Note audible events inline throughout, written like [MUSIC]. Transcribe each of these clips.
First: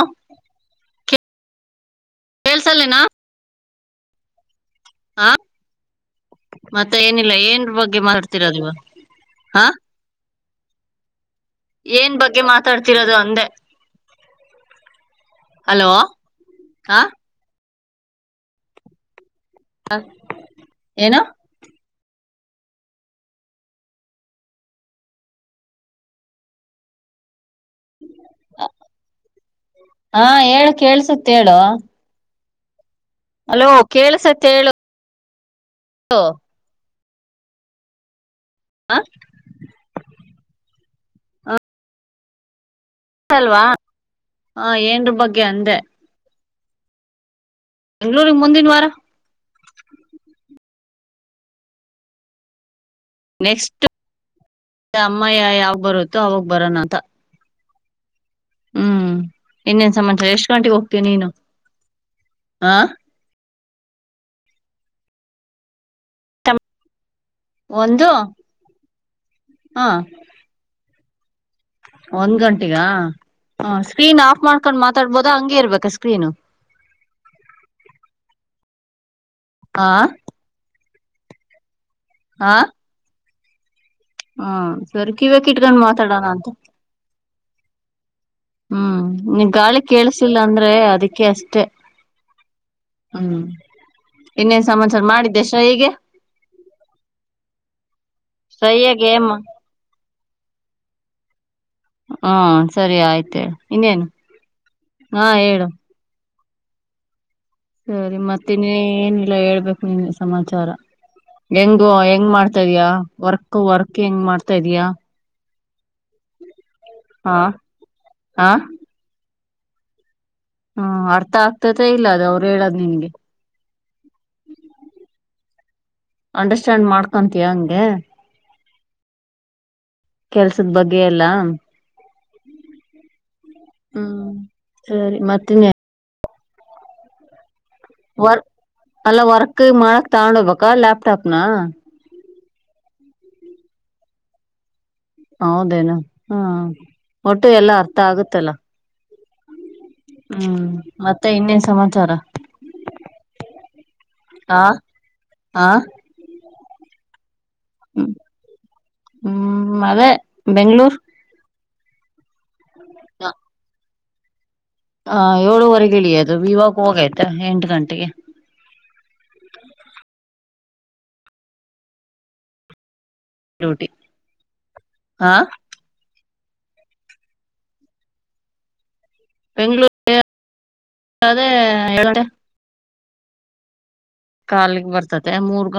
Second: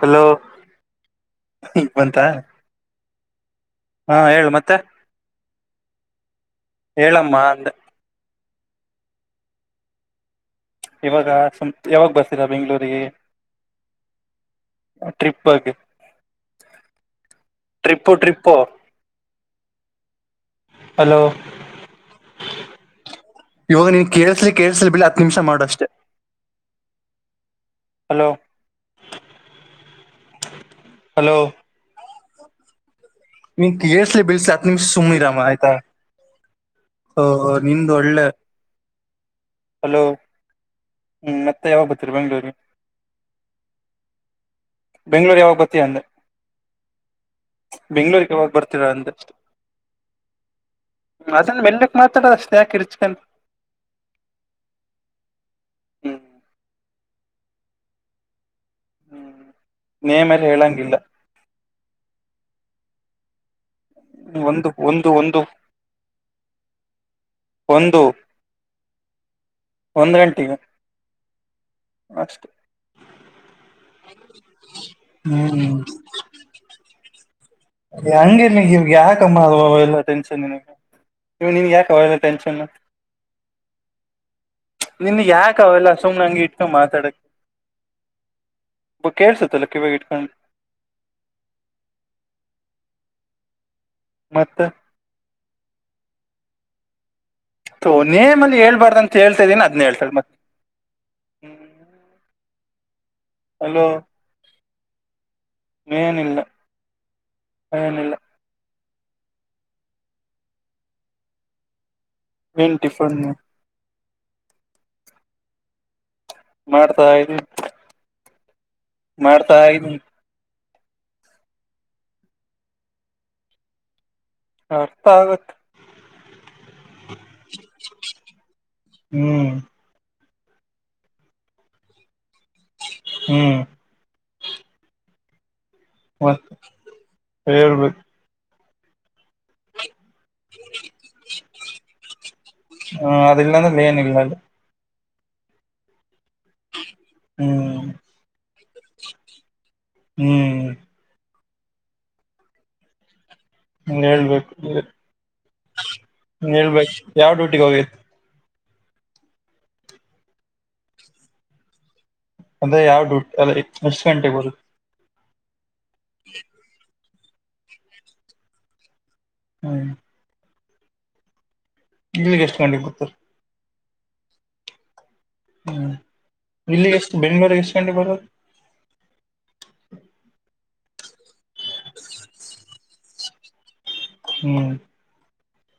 Hello ಬಂತ ಹೇಳೇಳ್ಸಲೇ ನೊ ಹಾ ಹೇಳು ಮತ್ತೆ ಮತ್ತೆ ಏನಿಲ್ಲ ಹೇಳಮ್ಮ ಏನ್ ಅಂದ ಬಗ್ಗೆ ಮಾಡ್ತಿರದು ಹಾ ಇವಾಗ ಸುಮ ಯಾವಾಗ ಏನ್ ಬಗ್ಗೆ ಬರ್ತೀರಾ ಬೆಂಗ್ಳೂರಿಗೆ ಮಾತಾಡ್ತಿರೋದು ಅಂದೆ ಹಲೋ ಹ ಟ್ರಿಪ್ಪು ಟ್ರಿಪ್ಪು ಹ ಹಲೋ ಇವಾಗ ನೀನ್ ಕೇಳಸ್ಲಿ ಕೇಳಸ್ಲಿ ಬಿಳ ಹತ್ತು ನಿಮಿಷ ಮಾಡುಷ್ಟೇ ಹಲೋ ಹಾ ಹೇಳು ಕೇಳ್ಸತ್ ಹಲೋ ಹೇಳು ಹಲೋ ನಿಂಗ್ ಪೀ ಎಸ್ ಐ ಬಲ್ಸ ಆತ್ಮ ಸುಮನ ರರಾಮ ಹ ಹ ನಿಂದು ಒಳ್ಳೆ ಹ ಹಲೋ ಹ್ಮ್ ಮತ್ತೆ ಯಾವಾಗ ಬತ್ತರಿ ಬೆಂಗ್ಳೂರಿಗೆ ಅಲ್ವಾ ಹ ಏನ್ರ ಬೆಂಗ್ಳೂರ್ ಬಗ್ಗೆ ಯಾವಾಗ ಅಂದೆ ಬೆಂಗ್ಳೂರಿಗೆ ಬೆಂಗ್ಳೂರಿಗ್ ಹೋಗಾಗ್ ಮುಂದಿನ ಬರ್ತೀರ ವಾರ ಅಂದಷ್ಟ ಅದನ್ನ ಬೆಲ್ಲಕ್ ಮಾತಾಡ ಅಷ್ಟು ಯಾಕೆ ಇರ್ಚ ನೆಕ್ಸ್ಟ್ ಅಮ್ಮಯ್ಯ ಯಾವಾಗ ಹ್ಮ್ ಬರುತ್ತೋ ಅವಾಗ ಬರೋಣ ಅಂತ ಹ್ಮ್ ಇನ್ನೇನ್ ಸಮಾಚಾರ ನೇಮ್ ಎಲ್ಲ ಎಷ್ಟ್ ಗಂಟೆಗೆ ಹೇಳಂಗಿಲ್ಲ ಹೋಗ್ತೀವಿ ನೀನು ಹ ಒಂದು ಒಂದು ಒಂದು ಒಂದು ಹ ಒಂದ ಗಂಟಿಗೆ ಒಂದ್ ಗಂಟೆಗ ಹ ಸ್ಕ್ರೀನ್ ಆಫ್ ಮಾಡ್ಕೊಂಡ್ ಮಾತಾಡ್ಬೋದ ಹಂಗೇ ಹ್ಮ್ ಇರ್ಬೇಕ ಸ್ಕ್ರೀನು ಯಾಕುವ ಹಾ ಅವಲ್ಲ ಟೆನ್ನ್ ಯಾಕ ಅವಲ್ಲ ಹಾ ಟೆನ್ಷನ್ ಹಾ ಸರಿ ನಿನ್ ಕಿವ್ಯಾಕ್ ಯಾಕ ಇಟ್ಕೊಂಡ್ ಅವೆಲ್ಲ ಸುಮ್ನೆ ಮಾತಾಡೋಣ ನಂಗಗೆ ಅಂತ ಇಟ್ಕೊಂಡ ಮಾತಾಡಕ್ ಹ್ಮ್ ನೀ ಕೇಳ್ಸುತ್ತಲ್ಲ ಗಾಳಿ ಕಿವಾಗ ಇಟ್ಕೊಂಡು ಕೇಳಸಿಲ್ಲ ಅಂದ್ರೆ ಅದಕ್ಕೆ ಅಷ್ಟೆ ಹ್ಮ್ ಮತ್ತೆ ಇನ್ನೇನ್ ಸಮಾನ್ಚಾರ ಮಾಡಿದ್ದೆ ಶ ಹೇಗೆ ನೇಮ್ ಅಲ್ಲಿ ಹೇಳ್ಬಾರ್ದು ಶ್ರಯ್ಯಗೆ ಅಂತ ಹೇಳ್ತಾ ಇದೀನಿ ಅದ್ನ ಹೇಳ್ತಾರೆ ಮತ್ತೆ ಹಾ ಸರಿ ಆಯ್ತು ಇನ್ನೇನು ಹಾ ಹೇಳು ೇನಿಲ್ಲ ಸರಿ ಮತ್ತೆ ನೀ ಏನಿಲ್ಲ ಹೇಳ್ಬೇಕು ನಿನ್ಗೆ ಸಮಾಚಾರ ಹೆಂಗೋ ಹೇಗೋ ಹೆಂಗ್ ಮಾಡ್ತಾ ಏನ್ ಇದ್ಯಾ ಟಿಫನ್ ವರ್ಕ್ ವರ್ಕ್ ಹೆಂಗ್ ಮಾಡ್ತಾ ಇದ್ಯಾ ಮಾಡ್ತಾ ಇದ್ದನೀ ಹ ಮಾಡ್ತಾ ಯಿದಿನಿ ಹ್ಮ ಅರ್ಥ ಆಗ್ತತೆ ಇಲ್ಲ ಅದ ಅವರು ಹೇಳದ ನಿನ್ಗೆ ಅರ್ಥ ಆಗತ್ ಅಂಡರ್ಸ್ಟ್ಯಾಂಡ್ ಮಾಡ್ಕೊಂತಯ ಹಂಗೆ ಹ್ಮ್ ಕೆಲ್ಸದ ಬಗ್ಗೆ ಎಲ್ಲಾ ಹ್ಮ್ ಹ್ಮ್ ಸರಿ ಮತ್ತ ಇನ್ನೇನು ಮತ್ತೆ ಹೇಳ್ಬೇಕು ವರ್ ಅಲ್ಲ ವರ್ಕ್ ಮಾಡಕ್ ತಗೊಂಡ ಹೋಗ್ಬೇಕ ಲ್ಯಾಪ್ಟಾಪ್ನ ಹ್ಮ ಅದಿಲ್ಲಂದಲ್ಲ ಏನ ಅಲ್ಲಿ ಹೌದೇನು ಹ್ಮ ಒಟ್ಟು ಎಲ್ಲಾ ಹ್ಮ್ ಅರ್ಥ ಆಗುತ್ತಲ್ಲ ಹ್ಮ್ ಮತ್ತೆ ಇನ್ನೇ ಸಮಾಚಾರ ಹ್ಮ ಹೇಳ್ಬೇಕು ಆ ಆ ಹೇಳ್ಬೇಕು ಯಾವ ಡ್ಯೂಟಿಗೆ ಹೋಗಿತ್ತು ಹ್ಮ್ ಅದೇ ಬೆಂಗಳೂರು ಅಂದ್ರೆ ಯಾವ್ದ ದುಡ್ ಅಲ್ಲ ಎಸ್ಟ ಗಂಟೆಗೆ ಬರುತ್ತೆ ಹಾ ಏಳುವರೆಗೆ ಇಳಿಯೋದು ಇವಾಗ್ ಹೋಗಯ್ತ ಎಂಟು ಗಂಟೆಗೆ ಹ್ಮ ತಿಂಗಳ್ಗೆ ಎಷ್ಟು ಗಂಟೆಗೆ ಕೊಡತಾರೆ ಡ್ಯೂಟಿ ಹಾ ಹ್ಮ್ ಇಲ್ಲಿ ಎಷ್ಟು ಬೆಂಗಳೂರಿಗೆ ಎಷ್ಟು ಗಂಟೆಗೆ ಬರೋದು ಬೆಂಗಳೂರು ಆದೆ ಎರಡೂ ಗಂಟೆ ಹ್ಮ್ ಕಾಲಗ್ ಬರ್ತತೆ ಮೂರ್ಗ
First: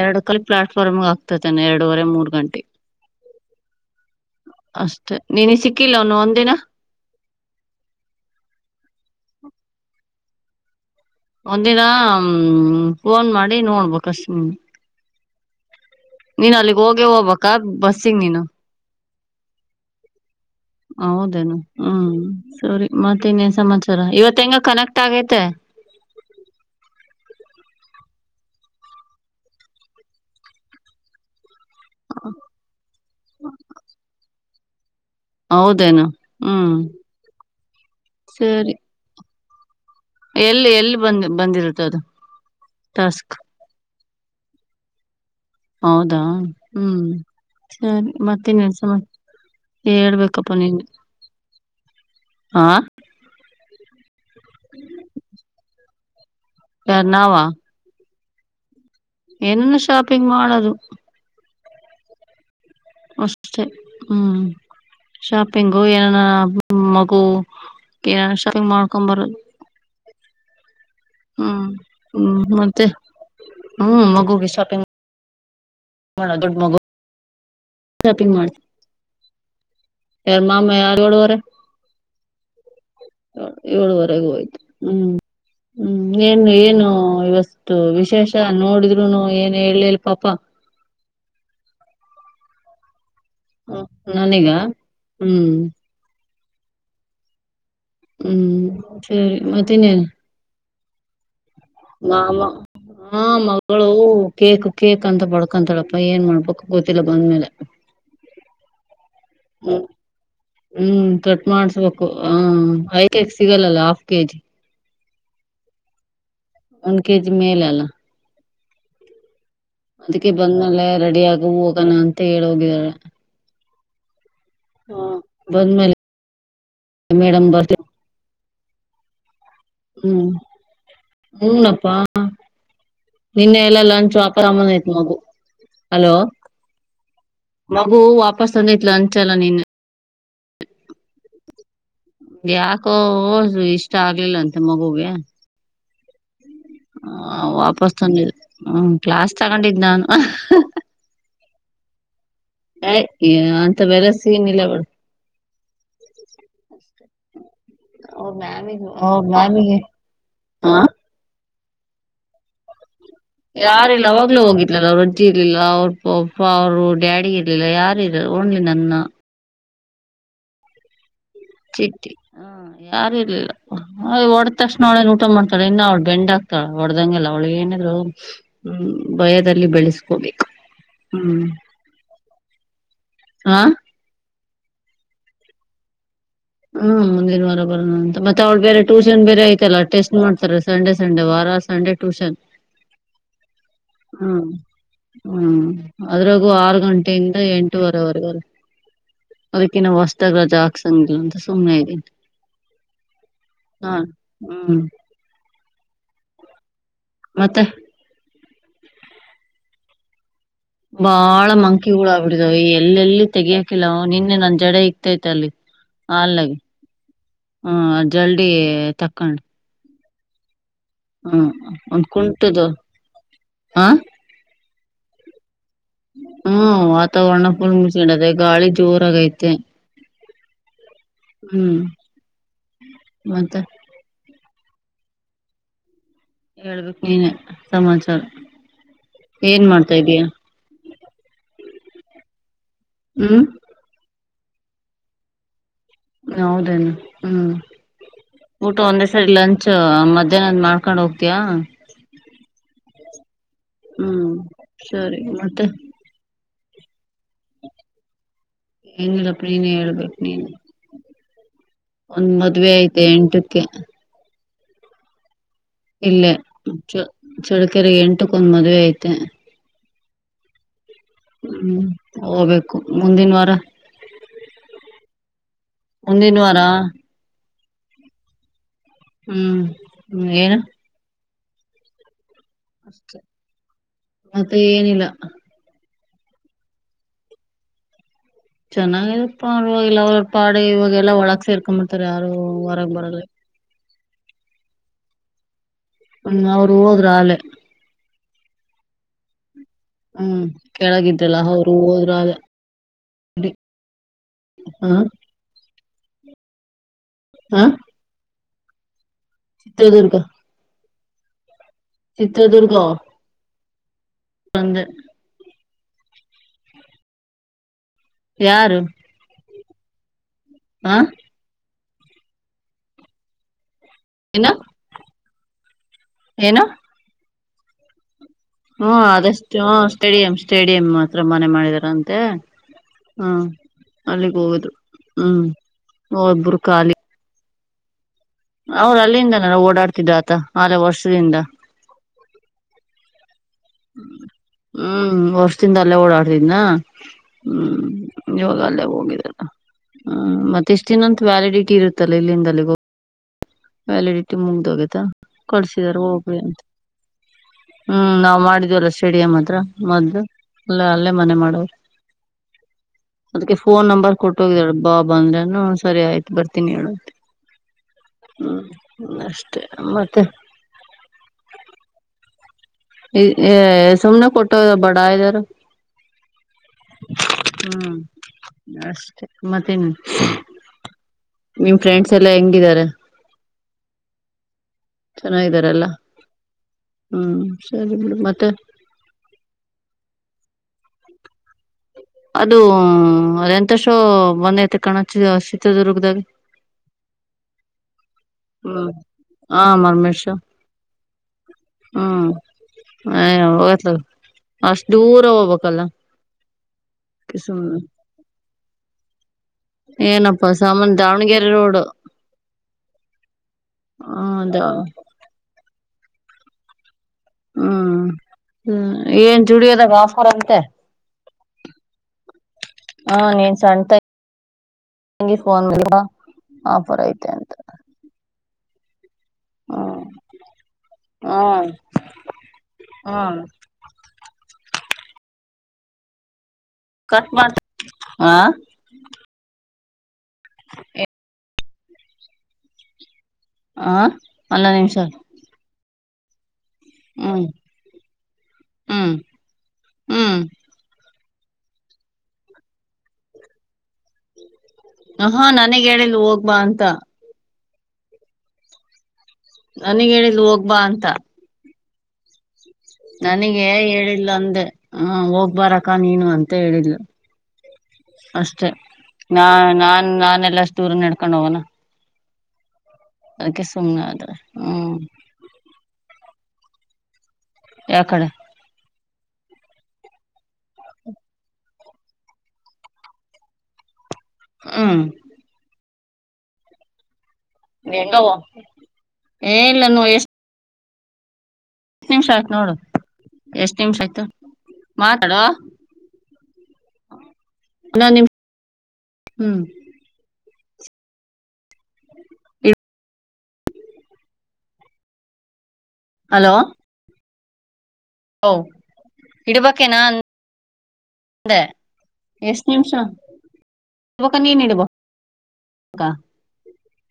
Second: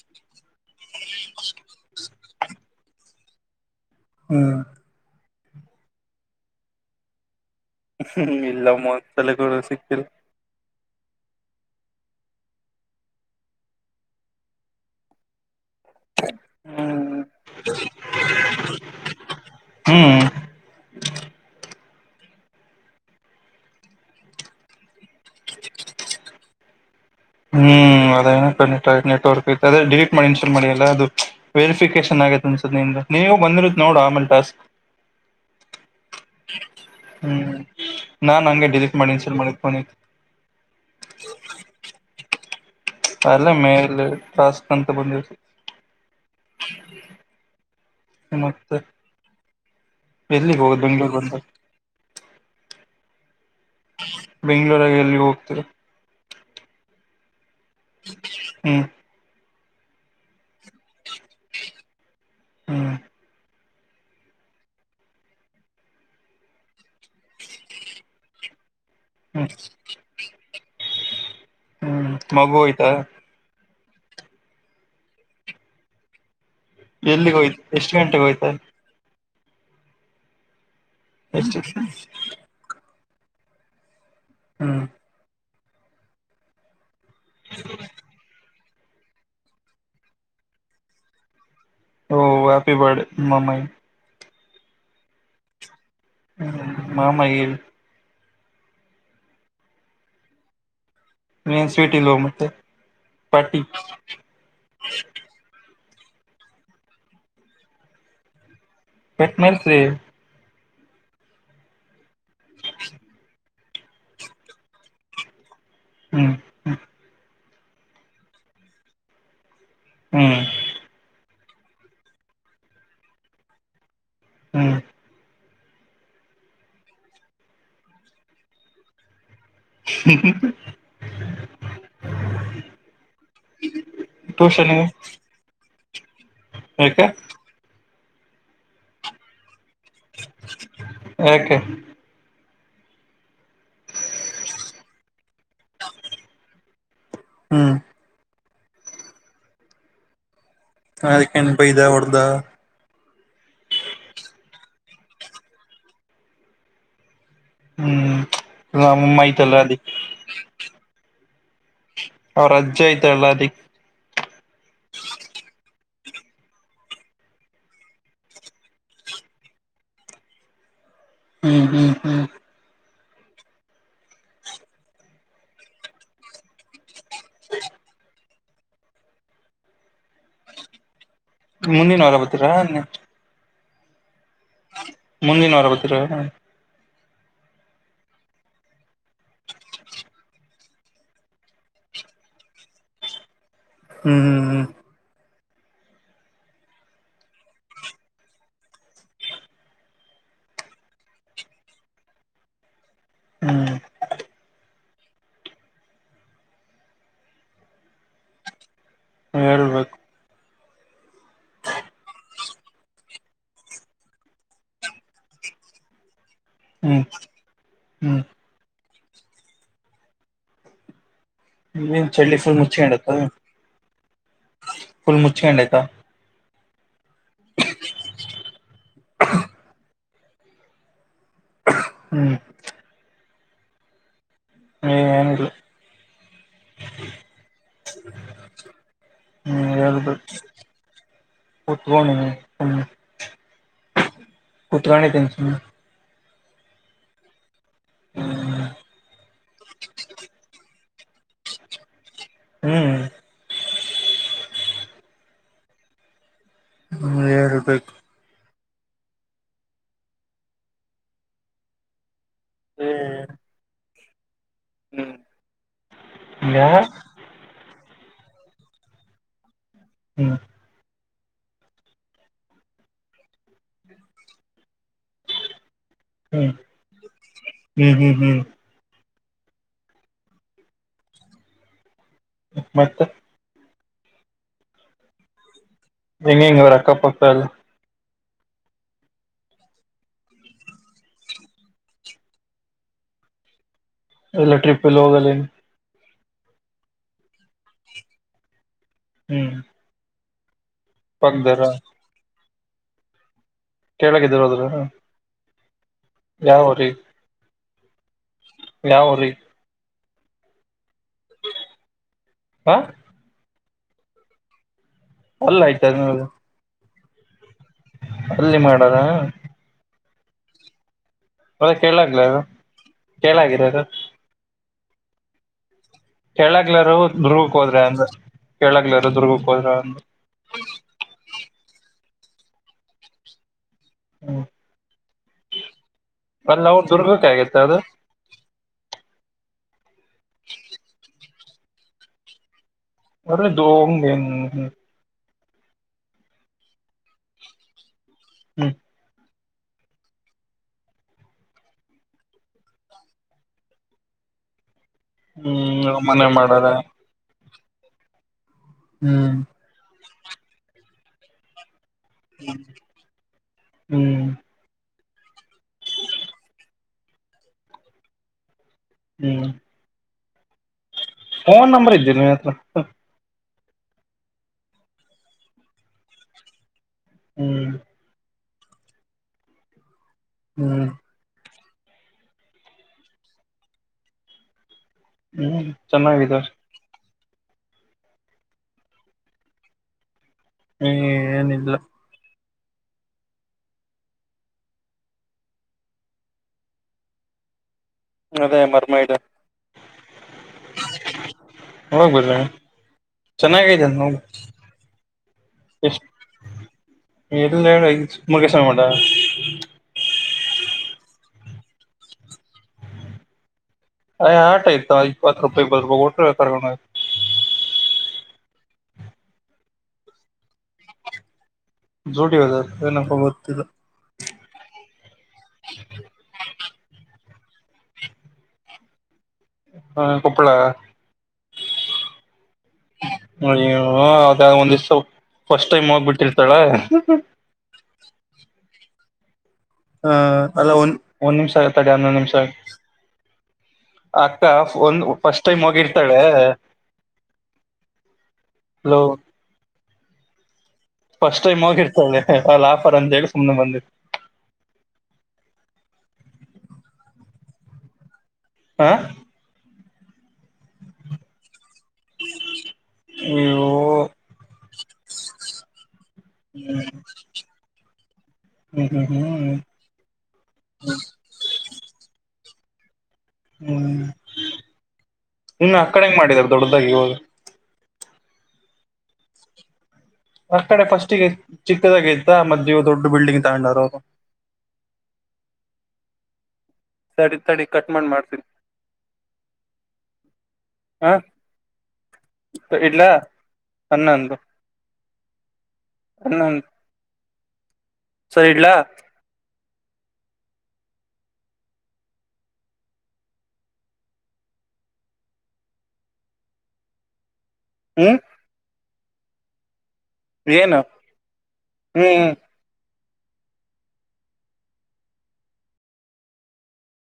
ಎರಡು ಕಾಲ ಪ್ಲಾಟ್ಫಾರ್ಮ್ ಆಗ್ತತೆ ಎರಡುವರೆ ಮೂರು ಗಟಿ ಹ್ಮ್ ಅಷ್ಟೆ ನೀನ ಸಿಕ್ಕಿಲ್ಲನು ಒಂದಿನ ಹ್ಮ ಇಲ್ಲ ಮೂ ಸಲೆಗಳು ಸಿಕ್ತಾವೆ ಒಂದಿನ ಹ್ಮ ಫೋನ್ ಮಾಡಿ ನೋಡಬೇಕು ಅಷ್ಟೇ ನೀನ್ ಅಲ್ಲಿಗ್ ಹೋಗಿ ಹ್ಮ್ ಹೋಗ್ಬ ಬಸ್ಸಿಗೆ ನೀನು ಹ್ಮ್ ಹೌದೇನು ಹ್ಮ್ ಸರಿ ಮತ್ತ ಇನ್ನೇ ಸಮಾಚಾರ ಇವತ್ತ ಹೆಂಗ ಕನಕ್ಟರ್ ತ್ತಾಗತೆ ಹ್ಮ್ ಅದ ನೆಟ್ವರ್ಕ್ ಅದೇ ಡಿಲೀಟ್ ಮಾಡಿ ಡಿಲೀಟ್ ಮಾಡಿ ಸೇವ್ ಮಾಡಿಲ್ಲ ವೆರಿಫಿಕೇಶನ್ ಆಗೆ ಅನ್ಸರ್ ನಿ ನೀವು ಬಂದಿರುತ್ತ ನೋಡ ಆಮೇಲೆ ಟಾಸ್ಕ್ ಹೌದೇನು ಹ್ಮ್ ಹ್ಮ್ ನಾನ್ ನಂಗೆ ಸರಿ ಡಿಲೀಟ್ ಮಾಡಕ್ಕ ಶುರು ಮಾಡಿನಿ ಎಲ್ಲಿ ಎಲ್ಲಿ ಬಂದ್ ಬಂದಿರುತ್ತ ಅದು ಟಾಸ್ಕ್ ಅಲ್ಲ ಮೇಲೆ ಟಾಸ್ಕ್ ಅಂತ ಬಂದಿರುತ್ತದೆ ಹೌದಾ ಹ್ಮ್ ಸರಿ ಮತ್ತ ಇನ್ನೇನ್ ಮತ್ತೆ ಸಮಾಚಾರ ಹೇಳ್ಬೇಕಪ್ಪಾ ಎಲ್ಲಿಗೆ ನೀನ್ ಹೋಗೋದು ಬೆಂಗ್ಳೂರ್ ಬಂದಾಗ ಹಾ ಬೆಂಗಳೂರಾಗ ಎಲ್ಲಿ ಹೋಗ್ತೀರಿ ಯಾರ್ ನಾವ ಹ್ಮ್ ಏನ್ನು ಶಾಪಿಂಗ್ ಮಾಡದು ಹ್ಮ್ ಅಷ್ಟೆ ಹ್ಮ್ ಶಾಪಿಂಗು ಏನಾನ ಮಗು ಏನ ಶಾಪಿಂಗ್ ಮಾಡ್ ಕಂಬರ್ ಹ್ಮ್ ಹ್ಮ್ ಹ್ಮ್ ಮಗು ಮತ್ತೆ ಹೋಯ್ತಾ ಹ್ಮ್ ಮಗುಗೆ ಶಾಪಿಂಗ್ ಮಾಡೋದು ಎಲ್ಲಿ ಹೋಗಿದ್ದಿ ಎಷ್ಟು ಗಂಟೆಗೆ ಹೋಗಿದ್ದಿ ಶರ್ಮ ಮ ಅ ಏಳುವರೆಗೂ ಹೋಯ್ತು ಹ್ಮ್ ಹ್ಮ್ ಏನು ಏನು ಇವತ್ತು ವಿಶೇಷ ನೋಡಿದ್ರುನು ಏನ್ ಹೇಲಿಲ್ ಪಾಪ ಓ ಹಪಿಬರ್ಡ್ ಹ ನನೀಗ ಹ್ಮ್ ಹ್ಮ ಮಾಮಯ ಹ್ಮ್ ಸರಿ ಮತ್ತ ಇನ್ನ್ ಏನ್ ಸ್ವೀಟ್ ನ ಇಲ್ವ ಮತ್ತೆ ಹ ಪಾರ್ಟಿ ಮಗಳು ಕೇಕ್ ಕೇಕ್ ಅಂತ ಬಡ್ಕೊಂತಡ ಅ ಏನ್ ಮಾಡಪಕ್ಕ ಗೊತಿಲ್ಲ ಬಂದ್ಮೇಲೆ ಪೆಟ್ನಮ್ ಹ್ಮ್ ಹ್ಮ್ ಕಟ್ ಮಾಡ್ಸ್ಬೇಕು ಹ ಐಕ್ ಸಿಗಲ್ಲಲ್ಲ ಹಾಫ್ ಕೆಜಿ ಹ್ಮ್ ಒಂದ್ ಕೆಜಿ ಮೇಲೆ ಅಲ್ಲ ಅದಕ್ಕೆ ಹ್ಮ್ ಬಂದ್ಮಲೆ ರೆಡಿ ಆಗ ಹೋಗಣ ಅಂತ ಹೇಳಿ ಹೋಗಿದಾಳೆ ಹ್ಮ್ ಬಂದ್ಮೇಲೆ ಮೇಡಮ್ ಬರ್ಲಿ ಹ್ಮ್ ಹ್ಮನಪ್ಪಾ ನಿನ್ನೆ ಎಲ್ಲಾ ಲಂಚ್ ವಪರಾಮನ ಟ್ಯೂಷನ್ಗೆ ಆಯತ್ ಮಗು ಹಲೋ ತ್ತ ಹಾಗಗೋ ವಾಪಸ್ ತಂದ ಇಲ ಅಂಚಲ್ಲ ನೀನು ಯಾಕೆ ಯಾಕೋ ಹೋ ಇಷ್ಟ ಆಗ್ಲಿಲ್ಲಂತೆ ಮಗುಗೆ ಹ ಹ್ಮ್ ವಾಪಸ್ ತಂದಿದ ಹ್ಮ ಕ್ಲಾಸ್ ತಗೊಂಡಿದ್ನ ಅಲ್ವಾ ಅದಕೇನು ಬೈದ ಹೋಡ್ದ ಏ ಅಂತಾವೆಲ್ಲ ಸೀನ್ ಇಲ್ಲ ಬುಡು ಅವ್ರ ಹ್ಮ್ಮ್ಮೈ ಚಲ್ಲಲ್ಲಿ ಮ್ಯಾಮಿಗೆ ಹ ಅವ್ರ ಅಜೈ ಯಾರಿಲ್ಲವ ಹೋಗಿಲಲ್ಲ ಅವ ರೊಜಿ ಇರ್ಲಿಲ್ಲ ಅವ್ರ ಪಪ್ಪ ಅವರು ಡ್ಯಾಡಿ ಇರ್ಲಿಲ್ಲ ಯಾರು ಇರ ಓನ್ಲಿ ನನ್ನ ಹ್ಮ್ ಹ್ಮ್ ಚಿಟ್ಟಿ ಹ್ಮ್ ಯಾರು ಇರ್ಲಿಲ್ಲ ಅ್ ಹೊಡ್ದ ತಕ್ಷಣ ಒಳೇ ಊಟ ಮಾಡ್ತಾಳ ಇ ಅವ್ಳು ಬೆಂಡ್ ಆಗ್ತಾಳ ಹೊಡ್ದಂಗೆಲ್ಲ ಅವಳಗ್ ಏನಿದ್ರು ಹ್ಮ್ ಭಯದಲ್ಲಿ ಬೆಳೆಸ್ಕೋಬೇಕು ಹ ಹ್ಮ್ ಮುಂದಿನ ಹೊರ ಬತೀರಾ ಹಾ ಮುಂದಿನವರ ಗೊತ್ತರ ಹ್ಮ ಮುಂದಿನ ವಾರ ಬರೋ ಅಂತ ಮತ್ತೆ ಅವ್ಳ ಬೇರೆ ಟ್ಯೂಷನ್ ಬೇರೆ ಐತಲ್ಲ ಟೆಸ್ಟ್ ಮಾಡ್ತಾರೆ ಸಂಡೆ ಸಂಡೇ ವಾರ ಸಂಡೆ ಟ್ಯೂಷನ್ [UNINTELLIGIBLE] ಹ್ಮ್ ಹ್ಮ್ ಹ್ಮ್ ಹ್ಮ್ ಅದ್ರಾಗೂ ಆರು ಗಂಟೆಯಿಂದ ಎಂಟುವರೆವರೆಗ ಅದಕ್ಕಿನ್ನ ಹೊಸ್ತಾಗ ಜಾಾಗಸಂಗ ಸನೆ ಇ ಹ್ಮ್ ಹಾ ಹ್ಮ್ ಮತ್ತೆ ಹ್ಮ್ ಹೇಳ್ಬೇಕು ಬಾಳ ಮಂಕಿಳಾಗಗ್ಬಿಡಿದಾವ ಎಲ್ಲೆಲ್ಲಿ ತೆಗಿಯಾಕಿಲ್ಲ ನಿನ್ನೆ ನನ್ ಜಡೆ ಇಗ್ತೈತೆ ಅಲ್ಲಿ ಅಲ್ಲಗೆ ಹ್ಮ್ ಹ ಹ್ಮ್ ಜಲ್ಡಿಿ ತಕ್ಕೊಂಡು ಹಾ ನೀ ಚಡ್ಲಿ ುಲ್ ಮುಚ್ಕೊಂಡ ುಲ್ ಮುಚ್ಕೊಂಡ ಯತ ಹ್ಮ ವಾತಾವರಣ ಫುಲ್ ಮುಸ್ಕೊಂಡದ ಗಾಳಿ ಜೋರಾಗೈತೆ ಹ್ಮ್ ಹ್ಮ್ ಮಂತ ಏನಿಲ್ಲ ಹೇಳ್ಬೇಕು ನೀನ ಸಮಾಚಾರ ಏನ್ ಹ್ಮ್ ಮಾಡ್ತಾ ಇದಯಾ ಹಟ್ಬ ಹ ಹ್ಮ್ ಕತ್ರರ ನೀ ತಚ ಹ ಹೌದೇನು ಹ್ಮ್ ಊಟ ಒಂದೇ ಸರಿ ಲಂಚ್ ಮಧ್ಯಾಹ್ನದ್ ಮಾಡ್ಕೊಂಡ್ ಹೋಗ್ತಯಾ ಹ್ಮ್ ಹ್ಮ್ ಸರಿ ಮತ್ತೆ ಹ್ಮ್ ಹೇಳ್ಬೇಕು ಏನಿಲ್ಲಪ್ಪ ನೀನೇ ಹೇಳ್ಬೇಕು ನೀನು ಒಂದ್ ಮದ್ವೆ ಐ್ತೆ ಎಂಟಕ್ಕೆ ಹ್ಮ್ ಇಲ್ಲೇ ಯಾ ಚ ಚಳಕರ್ ಎಂಟಕ್ಕೊಂದ್ ಮದ್ವೆ ಐತೆ ಹ್ಮ್ ಹ್ಮ್ ಹೋಗ್ಬೇಕು ಮುಂದಿನ ವಾರ ಹ್ಮ್ ಒಂದಿನವಾರಾ ಹ್ಮ್ ಹ್ಮ್ ಹ್ಮ್ ಹ್ಮ್ ಹ್ಮ ಏನು ಮತ್ತೆ ಅಷ್ಟ ಮತ್ತೆ ಏನಿಲ್ಲ ಹೆಂಗಂಗ ಅವರ ಅಕ್ಕಪ್ಪಕ್ಕಲ್ ಚೆನ್ನಾಗಪ್ಪ ಅವರೆಲ್ಲ ಅವರ ಪಾಡಿಗೆ ಇವಾಗೆಲ್ಲಾ ಒಳಗ್ ಸೇರ್ಕೊಂಡ್ಂಬಿಡ್ತಾರೆ ಯಾರು ಹೊರಗೆ ಬರಲ್ಲ. ಎಲ್ಲ ಟ್ರಿಪ್ಲ್ಲಿ ಹೋಗಲ ಹ್ಮ ಅವ್ರು ಹಓದರ ಆಳ ಹ್ಮ್ ಹ್ಮ್ ಕೆಳಾಗಿದ್ದಲ್ಲ ಪಕ್ದಾರ ಅವರು ಹೋದ್ರು ಕೇಳಗಿದರು ಅದ್ರ ಹ ಯಾವ ರೀ ಹ ಯಾವ ರೀ ಚಿತ್ರದುರ್ಗ ಚಿತ್ರದುರ್ಗ ಹಾ ಹಂಗೆ ಅಲ್ಲ ಆಯ್ತ [UNINTELLIGIBLE] ಅಲ್ಲಿ ಮಾಡದಾ ಹಾ ಮದ ಕೇಳಾಗಲ ಅದು ಕೇಳಾಗಿದೆ ಏನ ಏನು ಹೇಳಕ್ಲಾರ ಮುರ್ಗಕ್ ಹೋದ್ರೆ ಅಂದ್ರ ಹ್ಮ ಅಷ್ಟು ಸ್ಟೇಡಿಯಂ ಸ್ಟೇಡಿಯಂ ಹತ್ರ ಮನೆ ಮಾಡಿದಾರ ಅಂತ. ಮತ್ತೆ ಹ್ಮ್ ಅಲ್ಲಿಗೆ ಹ್ಮ್ ಹೋಗುದ್ರು ಹ್ಮ್ ಒಬ್ರು ಅಲ್ಲ ಅವರು ಖಾಲಿ ದುರ್ಗಕ್ಕೆ ಆಗತ್ತೆ ಅದು ಅವ್ರ ಅಲ್ಲಿಂದ ನಾನ ಓಡಾಡ್ತಿದ್ದ ಆತ ಆಲೆ ವರ್ಷದಿಂದ ಅ ದ ಹ ಹ್ಮ್ ಹ್ಮ ತಿಂದ ಅಲ್ಲೇ ಓಡಾಡ್ತಿದ್ನಾ ಹ್ಮ್ ಇವಾಗ ಅಲ್ಲೇ ಹೋಗಿದಲ್ಲ ಹ ಮತ್ತೆ ಇಷ್ಟ ದಿನಂತ ವ್ಯಾಲಿಡಿಟಿ ಇರುತ್ತಲ್ಲ ಇಲ್ಲಿಂದಲ್ಲಿ ಹೋಗ ವ್ಯಾಲಿಡಿಟಿ ಮುಗ್ದೋಗೇತಾ ಕಳ್ಸಿದಾರ ಹ್ಮ್ ಮನೆ ಹೋಗ್ರೀ ಅಂತ ಮಾಡಾರ ಹ್ಮ್ ನಾವ್ ಮಾಡಿದ್ವಲ್ಲ ಸ್ಟೇಡಿಯಂ ಹ್ಮ್ ಹತ್ರ ಮದ್ದು ಅಲ್ಲ ಅಲ್ಲೇ ಮನೆ ಮಾಡವರು ಅದಕ್ಕೆ ಫೋನ್ ನಂಬರ್ ಹ್ಮ್ ಕೊಟ್ಟ ಹೋಗಿದ್ದಾಳೆ. ಬಾ ಬ ಅಂದ್ರನು ಸರಿ ಆಯ್ತು ಬರ್ತೀನಿ ಹೇಳಂತ ಹ್ಮ ಹ್ಮ್ ಅಷ್ಟೇ ಮತ್ತೆ ಫೋನ್ ನಂಬರ್ ಇದ್ದೀರಿ ನಿನ್ನ ಹತ್ರ ಈ ಸುಮ್ನೆ ಕೊಟ್ಟ ಬಡ ಇದದಾರ ಹ್ಮ್ ಅಷ್ಟೇ ಮತ್ತೇನು ಹ್ಮ್ ನಿಮ್ ಫ್ರೆಂಡ್ಸ್ ಎಲ್ಲಾ ಹೆಂಗಿದಿದ್ದಾರೆ? ಹ್ಮ್ ಚೆನ್ನಾಗಿದಾರಲ್ಲ ಚೆನ್ನಾಗಿದಾರ ಹ್ಮ್ ಸರಿ ಬಿಡು ಮತ್ತೆ ಹ್ಮ ಏನಿಲ್ಲ ಅದು ಅ ಎಂತಷ್ಟೋ ಬಂದೈತೆ ಕಾಣ ಚಿತ್ರದುರ್ಗದಾಗ [INAUDIBLE] ಅದೇ ಹ್ಮ್ ಮರ್ಮ ಇಡ ಹಾ ಮರಮೇಶ್ವ ಹೋಗ್ಬುದ್ರ ಹ ಹತ್ಲಾಗೆ ಹೋಗ ಅಷ್ಟ್ ದೂರ ಹೋಗ್ಬೇಕಲ್ಲ ಎಷ್ಟ ಎಲ್ಲ ಸುಮ್ನೆ ಮುಗೇಶ್ವ ಮಾಡ ಏನಪ್ಪಾ ಸಾಮಾನ್ ದಾವಣಗೆರೆ ರೋಡ್ ಅ ಹದ ಆಟ ಇತ್ತು ಇಪ್ಪತ್ ರೂಪಾಯಿ ಬರಬಹು ಕೊಟ್ಟು ಕರ್ಕೊಂಡ್ ಹೋಗು. ಹ್ಮ್ ಹ್ಮ್ ಏನ್ ಚುಡಿಯೋದಾಗಾ ಆಫರಂತೆ ಜೂಡಿ ಅದ ಏನಪ್ಪ ಹಾ ನೀನ್ ಗೊತ್ತಿಲ್ಲ ಸಂತಂಗಿ ಫೋನ್ ಮಾಡಿದ್ಲು ಹ ಆಫರ್ ಐತೆ ಅಂತ ಹ್ಮ್ ಹ್ಮ ಕುಪ್ಪಳ ಹ್ಮ್ ಹ್ಮ್ ಹ ಅದ ಒಂದಿಸ ಫಸ್ಟ್ ಟೈಮ್ ಹೋಗ್ಬಿಟ್ಟಿರ್ತಾಳೆ ಹಾ ಹ ಅಲ್ಲ ಒಂದ್ ಒಂದ್ ನಿಮಿಷ ಆಗತಡೆ ಹನ್ನೊಂದು್ ನಿಮಿಷ ಆಗ ಹ ಅಕ್ಕ ಅಲ್ಲ ನಿಮಿಷ ಒಂದ ಫಸ್ಟ್ ಟೈಮ್ ಹೋಗಿರ್ತಾಳೆ ಹ್ಮ್ ಹಲೋ ಹ್ಮ್ ಹ್ಮ್ ಫಸ್ಟ್ ಟೈಮ್ ಹೋಗಿರ್ತಳೆ ಅ ಆಫರ್ ಅಂತೇಳಿ ಸುಮ್ನೆ ಬಂದಿತ್ತ ಹ ಹಾ ನನಗ್ ಹೇಳಿಲ್ಲ ಹೋಗ್ಬಾ ಅಂತ ಹ ನನಗ್ ಹೇಳಿದಲು ಹೋಗ್ಬಾ ಅಂತ. ನನಗ ಅಯ್ಯೋ ಹೇಳಿಲ್ಲ ಅಂದೆ ಹ ಹೋಗ್ಬಾರಕ್ಕ ನೀನು ಅಂತ ಹೇಳಿದ್ಲು. ಹ್ಮ್ ಅಷ್ಟೆ ಹ್ಮ್ ಹ್ಮ್ ನಾ ನಾನ್ ನಾನೆಲ್ಲಷ್ಟುೂರನ್ನ ನೆಡ್ಕೊಂಡು ಹೋಗೋಣ ಅದಕ್ಕೆ ಸುಮ್ನೆ ಹ್ಮ್ ಆದೆ ಹ್ಮ್ ಇನ್ನು ಆ ಕಡೆಗ ಮಾಡಿದಾರ ದೊಡ್ಡದಾಗಿ ಹೋದು ಯಕಡೆ ಆ ಕಡೆ ಫಸ್ಟ್ಿಗೆ ಚಿಕ್ಕದಾಗ ಇ್ದ ಮದೆ ಇವ ದೊಡ್ಡ ಬಿಲ್ಡಿಂಗ್ ತಗೊಂಡರು ಅವರು ಹ್ಮ್ ತಡಿ ತಡಿ ಕಟ್ ಮಾಡ್ ಹೆಂಗವ ಮಾಡ್ತಿದ ಏ ಇಲ್ಲ ನೋ ಹ ಎಷ್ಟ್ ನಿಮಿಷ ಆಯ್ತು ನೋಡು ಇಡ್ಲಾ ಎಷ್ಟ ನಿಮಿಷ ಆಯ್ತು ಹನ್ನೊಂದು ಮಾತಾಡುವ ಹ್ಮ್ ಅಲ್ಲ ನಿಮ್ ಹ್ಮ್ ಹಲೋ ಹ್ಮ್ ಹೌ ಇಡಬ ೆ ಏನು ನಾಂದ ಹ್ಮ್ ಎಷ್ಟು ನಿಮಿಷ ನೀನ ಇಡುಬ